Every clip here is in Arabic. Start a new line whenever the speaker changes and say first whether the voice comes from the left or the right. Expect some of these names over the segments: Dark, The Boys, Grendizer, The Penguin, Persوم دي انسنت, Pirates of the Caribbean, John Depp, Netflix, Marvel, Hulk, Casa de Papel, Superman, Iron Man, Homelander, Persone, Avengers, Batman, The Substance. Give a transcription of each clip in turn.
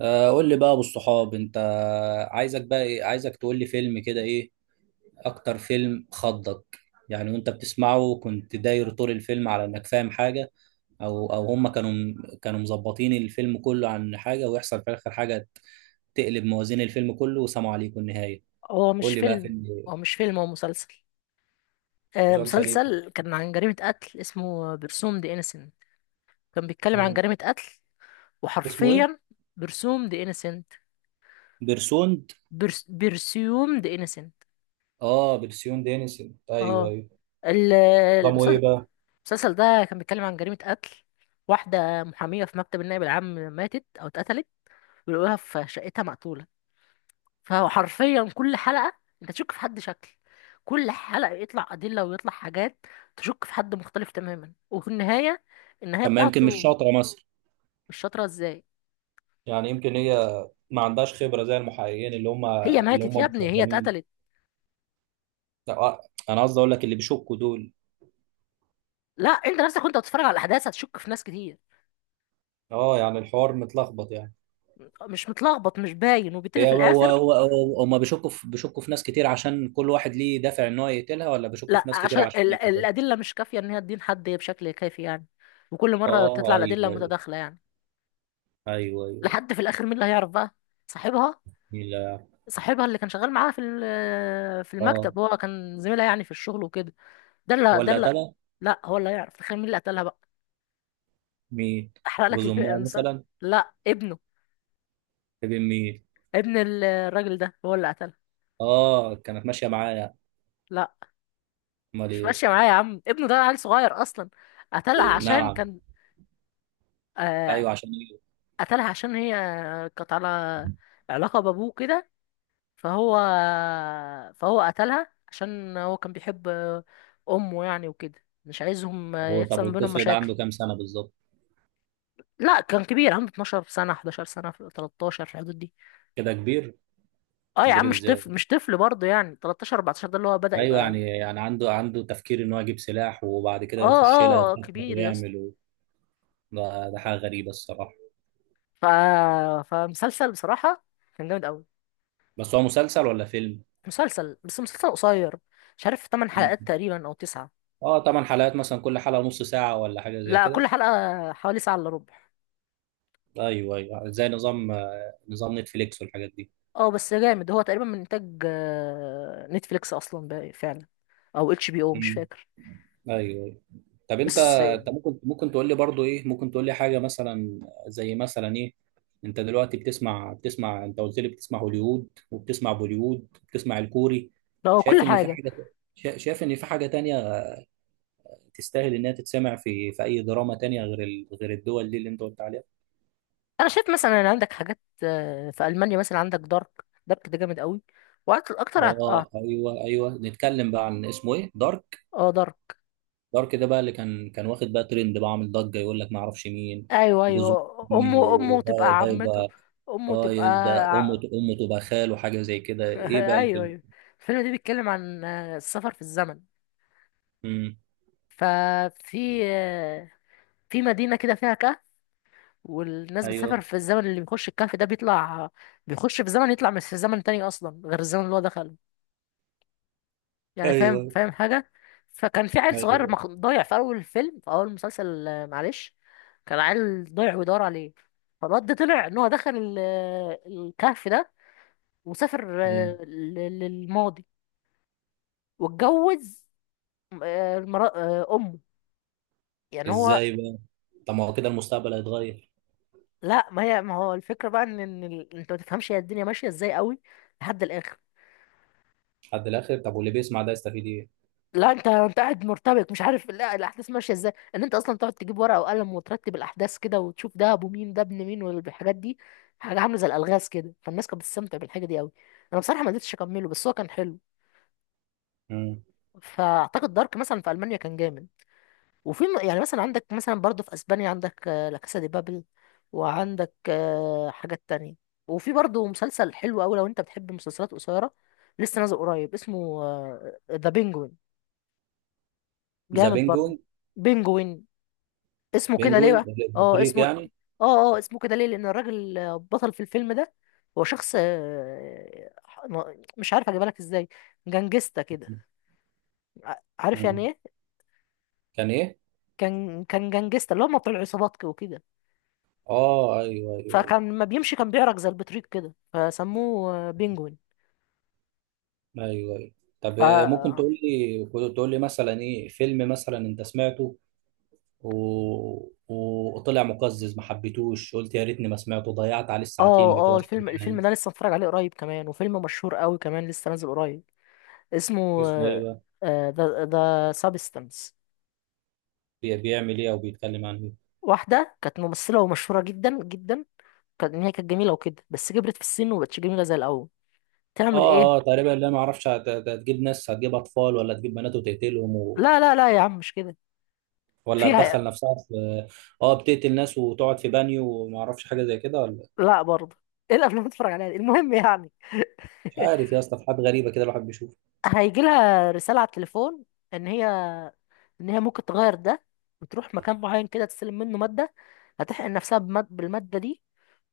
right: قول لي بقى ابو الصحاب انت. عايزك بقى ايه عايزك تقول لي فيلم كده ايه؟ اكتر فيلم خضك؟ يعني وانت بتسمعه كنت داير طول الفيلم على انك فاهم حاجة؟ او هم كانوا مظبطين الفيلم كله عن حاجة، ويحصل في الاخر حاجة تقلب موازين الفيلم كله وسلام عليكم النهاية.
left: هو
right: قول
left: مش
right: لي بقى
left: فيلم
right: فيلم إيه؟
left: هو مش فيلم، هو مسلسل. آه،
right: مسلسل ايه؟
left: مسلسل كان عن جريمة قتل، اسمه برسوم دي انسنت. كان بيتكلم عن
right: مم.
left: جريمة قتل،
right: اسمه ايه؟
left: وحرفيا برسوم دي انسنت.
right: بيرسوند.
left: برسيوم دي انسنت.
right: اه، بيرسيون دينيسن، ايوه
left: اه
right: ايوه.
left: ال-
right: نظامه ايه
left: المسل-
right: بقى؟
left: المسلسل ده كان بيتكلم عن جريمة قتل. واحدة محامية في مكتب النائب العام ماتت أو اتقتلت، ولقوها في شقتها مقتولة. فهو حرفيا كل حلقة انت تشك في حد شكل، كل حلقة يطلع أدلة ويطلع حاجات، تشك في حد مختلف تماما. وفي النهاية
right: طب ما يمكن مش
left: بتاعته.
right: شاطرة مثلا.
left: مش شاطرة ازاي؟
right: يعني يمكن هي ما عندهاش خبرة زي المحققين اللي هم
left: هي
right: اللي
left: ماتت
right: هم
left: يا ابني، هي
right: مخضرمين.
left: اتقتلت.
right: لا، انا قصدي اقول لك اللي بيشكوا دول.
left: لا، انت نفسك وانت بتتفرج على الأحداث هتشك في ناس كتير.
right: اه، يعني الحوار متلخبط يعني.
left: مش متلخبط، مش باين، وبالتالي
right: هي
left: في
right: هو هو
left: الآخر.
right: هو- هو- هم بيشكوا في ناس كتير عشان كل واحد ليه دافع ان هو يقتلها، ولا بيشكوا
left: لا،
right: في ناس كتير
left: عشان
right: عشان دي بالظبط؟
left: الأدلة مش كافية إن هي تدين حد بشكل كافي يعني، وكل مرة تطلع
right: اه،
left: الأدلة
right: ايوه ايوه
left: متداخلة يعني.
right: ايوه ايوه.
left: لحد في الآخر مين اللي هيعرف بقى؟ صاحبها
right: مين؟ لا.
left: صاحبها اللي كان شغال معاها في في
right: اه،
left: المكتب، هو كان زميلها يعني في الشغل وكده. ده اللي ده
right: ولا
left: اللي
right: تلا.
left: لا، هو اللي هيعرف. تخيل مين اللي قتلها بقى؟
right: مين؟ جوز امها
left: المسلسل.
right: مثلا؟
left: لا، ابنه.
right: ابن مين؟
left: ابن الراجل ده هو اللي قتلها.
right: اه، كانت ماشيه معايا.
left: لا،
right: امال
left: مش
right: ايه؟
left: ماشيه معايا يا عم، ابنه ده عيل صغير اصلا. قتلها عشان
right: نعم؟
left: كان آه
right: ايوه، عشان ايه؟
left: قتلها عشان هي كانت على علاقه بابوه كده. فهو فهو قتلها عشان هو كان بيحب امه يعني وكده، مش عايزهم يحصل
right: طب
left: ما بينهم
right: والطفل ده
left: مشاكل.
right: عنده كام سنه بالظبط؟
left: لا، كان كبير، عنده 12 سنة، 11 سنة، في 13، في الحدود دي.
right: كده كبير؟
left: اه يا عم
right: كبير
left: مش
right: ازاي؟
left: طفل، مش طفل برضه، يعني 13 14، ده اللي هو بدأ
right: ايوه،
left: يبقى.
right: يعني عنده تفكير ان هو يجيب سلاح وبعد كده يخش لها يخطط
left: كبير يا اسطى.
right: ويعمل. ده حاجه غريبه الصراحه.
left: ف... فمسلسل بصراحة كان جامد قوي.
right: بس هو مسلسل ولا فيلم؟
left: مسلسل، بس مسلسل قصير، مش عارف 8
right: مم.
left: حلقات تقريبا او 9.
right: اه طبعا، حلقات مثلا كل حلقه نص ساعه ولا حاجه زي
left: لا،
right: كده؟
left: كل حلقة حوالي ساعة الا ربع.
right: ايوه ايوه، زي نظام نتفليكس والحاجات دي.
left: اه بس جامد، هو تقريبا من انتاج نتفليكس اصلا بقى فعلا، او اتش بي او، مش
right: مم.
left: فاكر.
right: ايوه أيوة. طب انت
left: بس
right: انت ممكن تقول لي برضو ايه، ممكن تقول لي حاجه مثلا؟ زي مثلا ايه؟ انت دلوقتي بتسمع انت قلت لي بتسمع هوليوود وبتسمع بوليوود وبتسمع الكوري.
left: هو كل
right: شايف ان في
left: حاجة.
right: حاجه، شايف ان في حاجه تانية تستاهل انها تتسمع في اي دراما تانية غير الدول دي اللي انت قلت عليها؟
left: انا شايف مثلا ان عندك حاجات في المانيا، مثلا عندك دارك. دارك ده جامد قوي، وقت اكتر
right: اه، ايوه ايوه. نتكلم بقى عن اسمه ايه، دارك.
left: اه، دارك.
right: دارك ده بقى اللي كان واخد بقى ترند، بقى عامل ضجه، يقول لك ما اعرفش مين.
left: ايوه
right: جوزه؟
left: ايوه،
right: مين
left: امه
right: وده؟
left: تبقى
right: ده
left: عمته،
right: يبقى.
left: امه
right: اه،
left: تبقى
right: ده امه
left: ع-
right: امه تبقى خال وحاجه زي كده. ايه بقى
left: ايوه
right: الفيلم؟
left: ايوه. الفيلم ده بيتكلم عن السفر في الزمن.
right: امم.
left: ففي آه، في مدينه كده فيها كهف، والناس بتسافر
right: ايوه
left: في الزمن. اللي بيخش الكهف ده بيطلع، بيخش في زمن يطلع من في زمن تاني اصلا غير الزمن اللي هو دخله، يعني فاهم،
right: ايوه
left: فاهم حاجة. فكان في عيل صغير
right: ايوه.
left: ضايع في أول الفيلم، في أول المسلسل، معلش، كان عيل ضايع ويدور عليه. فالواد ده طلع إن هو دخل الكهف ده، وسافر
right: امم.
left: للماضي، واتجوز أمه، يعني هو.
right: ازاي بقى؟ طب ما هو كده المستقبل هيتغير؟
left: لا، ما هي، ما هو الفكرة بقى إن أنت ما تفهمش هي الدنيا ماشية إزاي قوي لحد الآخر.
right: لحد الاخر؟ طب واللي بيسمع ده يستفيد ايه؟
left: لا، انت قاعد مرتبك، مش عارف لا الاحداث ماشيه ازاي، ان انت اصلا تقعد تجيب ورقه وقلم وترتب الاحداث كده، وتشوف ده ابو مين، ده ابن مين، والحاجات دي. حاجه عامله زي الالغاز كده، فالناس كانت بتستمتع بالحاجه دي قوي. انا بصراحه ما قدرتش اكمله، بس هو كان حلو.
right: امم.
left: فاعتقد دارك مثلا في المانيا كان جامد. وفي يعني مثلا عندك، مثلا برضه في اسبانيا عندك لا كاسا دي بابل، وعندك حاجات تانية. وفي برضه مسلسل حلو قوي، لو انت بتحب مسلسلات قصيره، لسه نازل قريب، اسمه ذا بينجوين.
right: ذا
left: جامد برضه.
right: بينجوين.
left: بينجوين، اسمه كده ليه
right: بينجوين.
left: بقى؟ اه اسمه.
right: بطريق.
left: اه اه اسمه كده ليه لان الراجل بطل في الفيلم ده، هو شخص مش عارف اجيبها لك ازاي، جنجستا كده.
right: يعني.
left: عارف يعني ايه؟
right: كان ايه؟
left: كان جنجستا، اللي هم بتوع العصابات وكده.
right: اه، ايوه ايوه
left: فكان لما بيمشي كان بيعرج زي البطريق كده، فسموه بينجوين.
right: ايوه ايوه. طب،
left: ف
right: ممكن
left: اه
right: تقول لي مثلا ايه فيلم مثلا انت سمعته و... وطلع مقزز ما حبيتوش، قلت يا ريتني ما سمعته، ضيعت عليه الساعتين بتوع
left: اه الفيلم
right: الامتحان؟
left: ده لسه متفرج عليه قريب كمان، وفيلم مشهور قوي كمان، لسه نازل قريب، اسمه
right: اسمه ايه بقى؟
left: ذا سابستنس.
right: بيعمل ايه او بيتكلم عن ايه؟
left: واحدة كانت ممثلة ومشهورة جدا جدا، كانت إن هي كانت جميلة وكده، بس كبرت في السن ومبقتش جميلة زي الأول. تعمل
right: اه اه،
left: إيه؟
right: تقريبا لا ما اعرفش، هتجيب ناس، هتجيب اطفال ولا هتجيب بنات وتقتلهم؟
left: لا لا لا يا عم مش كده،
right: ولا
left: فيها.
right: هتدخل نفسها في. اه، بتقتل ناس وتقعد في بانيو وما اعرفش حاجه زي كده، ولا؟
left: لا برضه إيه الأفلام اللي بتتفرج عليها دي؟ المهم يعني
right: مش عارف يا اسطى، في حاجات غريبه كده الواحد بيشوفها.
left: هيجي لها رسالة على التليفون إن هي، ممكن تغير ده وتروح مكان معين كده تستلم منه مادة، هتحقن نفسها بالمادة دي،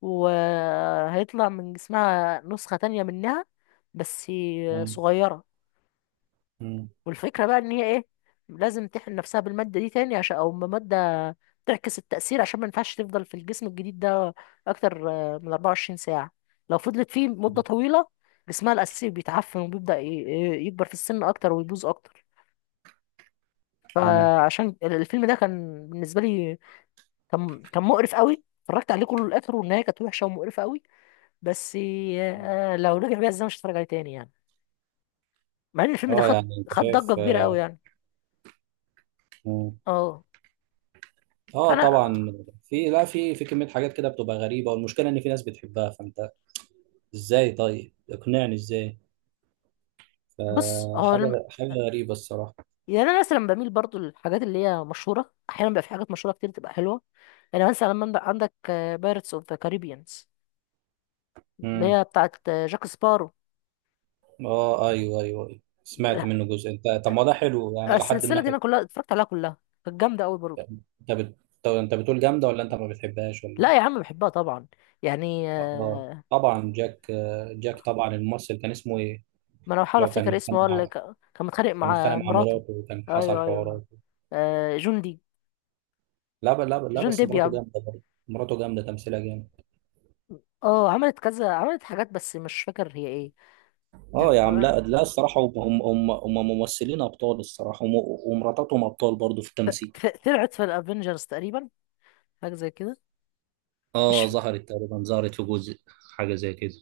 left: وهيطلع من جسمها نسخة تانية منها، بس
right: مم.
left: صغيرة. والفكرة بقى ان هي ايه، لازم تحقن نفسها بالمادة دي تاني، عشان او مادة تعكس التأثير، عشان ما ينفعش تفضل في الجسم الجديد ده اكتر من 24 ساعة. لو فضلت فيه مدة طويلة، جسمها الأساسي بيتعفن، وبيبدأ يكبر في السن اكتر ويبوظ اكتر.
right: مم.
left: فعشان الفيلم ده كان بالنسبة لي، كان مقرف قوي. اتفرجت عليه كله للآخر، والنهاية كانت وحشة ومقرفة قوي. بس لو رجع بيها، ازاي مش هتفرج عليه تاني يعني، مع ان الفيلم ده
right: اه
left: خد،
right: يعني، انت
left: خد ضجة
right: شايف.
left: كبيرة قوي يعني.
right: مم.
left: اه،
right: اه
left: فانا،
right: طبعا. في لا، في كمية حاجات كده بتبقى غريبة، والمشكلة ان في ناس بتحبها، فانت ازاي؟ طيب اقنعني ازاي؟
left: بص هو،
right: فحاجة حاجة غريبة الصراحة.
left: يعني انا مثلا بميل برضو للحاجات اللي هي مشهوره، احيانا بيبقى في حاجات مشهوره كتير تبقى حلوه. يعني مثلا لما عندك بايرتس اوف ذا كاريبيانز، اللي
right: مم.
left: هي بتاعت جاك سبارو.
right: اه ايوه ايوه ايوه، سمعت منه جزء انت. طب ما ده حلو يعني، لحد
left: السلسله
right: ما
left: دي
right: حلو.
left: انا كلها اتفرجت عليها كلها، كانت جامده قوي برضو.
right: انت بت... طب انت بتقول جامدة ولا انت ما بتحبهاش ولا
left: لا يا
right: ايه؟
left: عم بحبها طبعا. يعني
right: اه طبعا جاك طبعا، الممثل كان اسمه ايه؟
left: ما انا بحاول
right: اللي هو كان
left: افتكر اسمه،
right: متخانق
left: هو اللي
right: مع.
left: كان متخانق
right: كان
left: مع
right: متخانق مع
left: مراته.
right: مراته وكان حصل
left: ايوه ايوه.
right: حوارات.
left: آه، جون دي
right: لا ب- لا ب- لا
left: جون
right: بس
left: ديب يا
right: مراته
left: عم.
right: جامده برضه. مراته جامده، تمثيلها جامد.
left: اه، عملت كذا، عملت حاجات بس مش فاكر هي ايه. ت-
right: اه يا عم، لا لا، الصراحه هم ممثلين ابطال الصراحه. ومراتاتهم ابطال برضه في التمثيل.
left: طلعت في الافينجرز تقريبا، حاجه زي كده.
right: اه،
left: مش
right: ظهرت تقريبا، ظهرت في جزء. حاجه زي كده.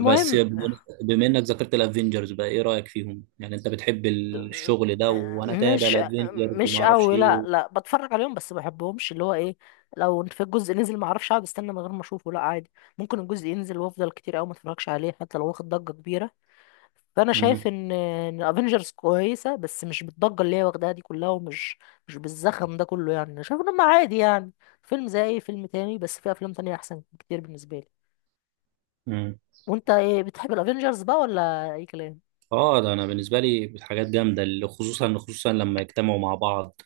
right: بس بم- بما انك ذكرت الافينجرز، بقى ايه رايك فيهم؟ يعني انت بتحب الشغل ده،
left: آه،
right: وانا تابع
left: مش
right: الافينجرز
left: مش
right: وما اعرفش
left: قوي،
right: ايه
left: لا
right: و...
left: لا، بتفرج عليهم بس ما بحبهمش. اللي هو ايه، لو في الجزء نزل، ما اعرفش، اقعد استنى من غير ما اشوفه، لا عادي. ممكن الجزء ينزل وافضل كتير قوي ما اتفرجش عليه حتى لو واخد ضجة كبيرة. فانا
right: مم.
left: شايف ان افنجرز كويسة، بس مش بالضجة اللي هي واخداها دي كلها، مش بالزخم ده كله يعني. أنا شايف ان هم عادي يعني، فيلم زي اي فيلم تاني، بس في افلام تانية احسن كتير بالنسبة لي.
right: مم.
left: وانت ايه، بتحب الافنجرز بقى ولا اي كلام؟
right: اه، ده انا بالنسبه لي حاجات جامده، اللي خصوصا خصوصا لما يجتمعوا مع بعض.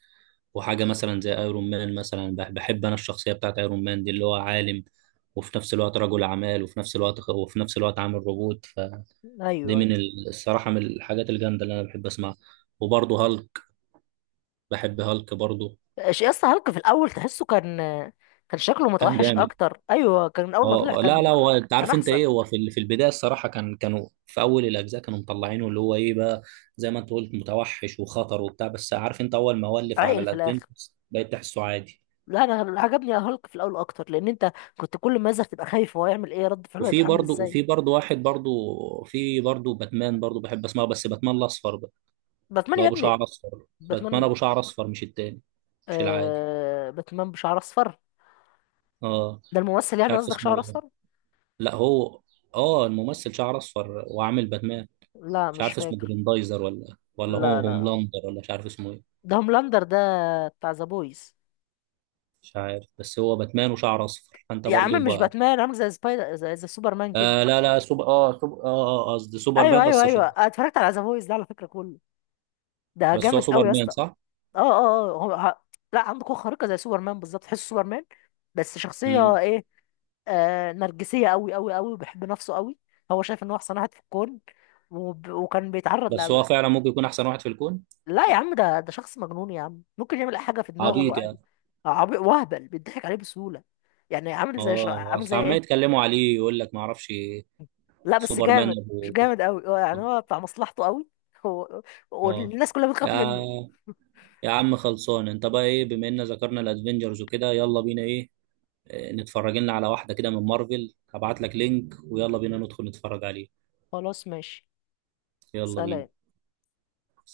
right: وحاجه مثلا زي ايرون مان مثلا، بحب انا الشخصيه بتاعت ايرون مان دي اللي هو عالم، وفي نفس الوقت رجل اعمال وفي نفس الوقت عامل روبوت فدي.
left: ايوه
right: من
left: ايوه.
right: الصراحه من الحاجات الجامده اللي انا بحب اسمعها. وبرضه هالك، بحب هالك برضه.
left: يا اسطى هالك في الاول تحسه كان، كان شكله
right: كان
left: متوحش
right: جامد.
left: اكتر. ايوه كان اول ما طلع
right: اه لا لا، هو انت
left: كان
right: عارف انت
left: احسن.
right: ايه، هو في البدايه الصراحه كانوا في اول الاجزاء كانوا مطلعينه اللي هو ايه بقى. زي ما انت قلت متوحش وخطر وبتاع، بس عارف انت اول ما ولف على
left: عاقل في الاخر.
right: الادفنتس بقيت تحسه عادي.
left: لا انا عجبني هالك في الاول اكتر، لان انت كنت كل ما يظهر تبقى خايف هو يعمل ايه، رد فعله
right: وفي
left: هيبقى عامل
right: برضه
left: ازاي.
right: وفي برضه واحد برضه. في برضه باتمان برضه، بحب اسمعه، بس باتمان الاصفر بقى.
left: باتمان
right: اللي
left: يا
right: هو ابو
left: ابني.
right: شعر اصفر، باتمان ابو
left: باتمان
right: شعر اصفر، مش التاني. مش العادي.
left: باتمان بشعر اصفر.
right: اه.
left: ده الممثل
right: مش
left: يعني
right: عارف
left: قصدك شعر
right: اسمه إيه.
left: اصفر.
right: لا هو، اه، الممثل شعر اصفر وعامل باتمان.
left: لا
right: مش
left: مش
right: عارف اسمه
left: فاكر.
right: جريندايزر، ولا هو
left: لا لا،
right: هوملاندر، ولا مش عارف اسمه ايه.
left: ده هوملاندر ده بتاع ذا بويز.
right: مش عارف، بس هو باتمان وشعر اصفر، فانت
left: يا
right: برضو
left: عم مش
right: بقى.
left: باتمان، عامل زي سبايدر، زي سوبرمان كده.
right: آه لا لا، سوبر اه سوبر اه آه، آه، قصدي
left: ايوه
right: سوبرمان،
left: ايوه
right: بس
left: ايوه،
right: شعر
left: أنا
right: اصفر.
left: اتفرجت على ذا بويز ده على فكره كله، ده
right: بس هو
left: جامد قوي يا
right: سوبرمان
left: اسطى.
right: صح؟
left: اه اه اه هو ه... لا عنده قوة خارقة زي سوبرمان بالظبط، تحس سوبرمان. بس شخصية
right: مم.
left: ايه؟ آه، نرجسية قوي قوي قوي، وبيحب نفسه قوي. هو شايف ان هو احسن واحد في الكون. وكان بيتعرض
right: بس هو فعلا ممكن يكون احسن واحد في الكون.
left: لا يا عم، ده شخص مجنون يا عم، ممكن يعمل اي حاجة في دماغه
right: عبيط يعني.
left: عادي. وهبل، بيضحك عليه بسهولة. يعني عامل زي
right: اه،
left: عامل
right: اصل
left: زي
right: عمال
left: ايه،
right: يتكلموا عليه يقول لك ما اعرفش.
left: لا بس
right: سوبرمان
left: جامد.
right: ابو.
left: مش جامد قوي هو يعني، هو بتاع مصلحته قوي. هو...
right: اه
left: والناس كلها بتخاف
right: يا
left: منه.
right: يا عم خلصان، انت بقى ايه؟ بما ان ذكرنا الادفنجرز وكده، يلا بينا ايه؟ نتفرج لنا على واحدة كده من مارفل، هبعت لك لينك ويلا بينا ندخل نتفرج عليه.
left: خلاص ماشي.
right: يلا
left: سلام.
right: بينا.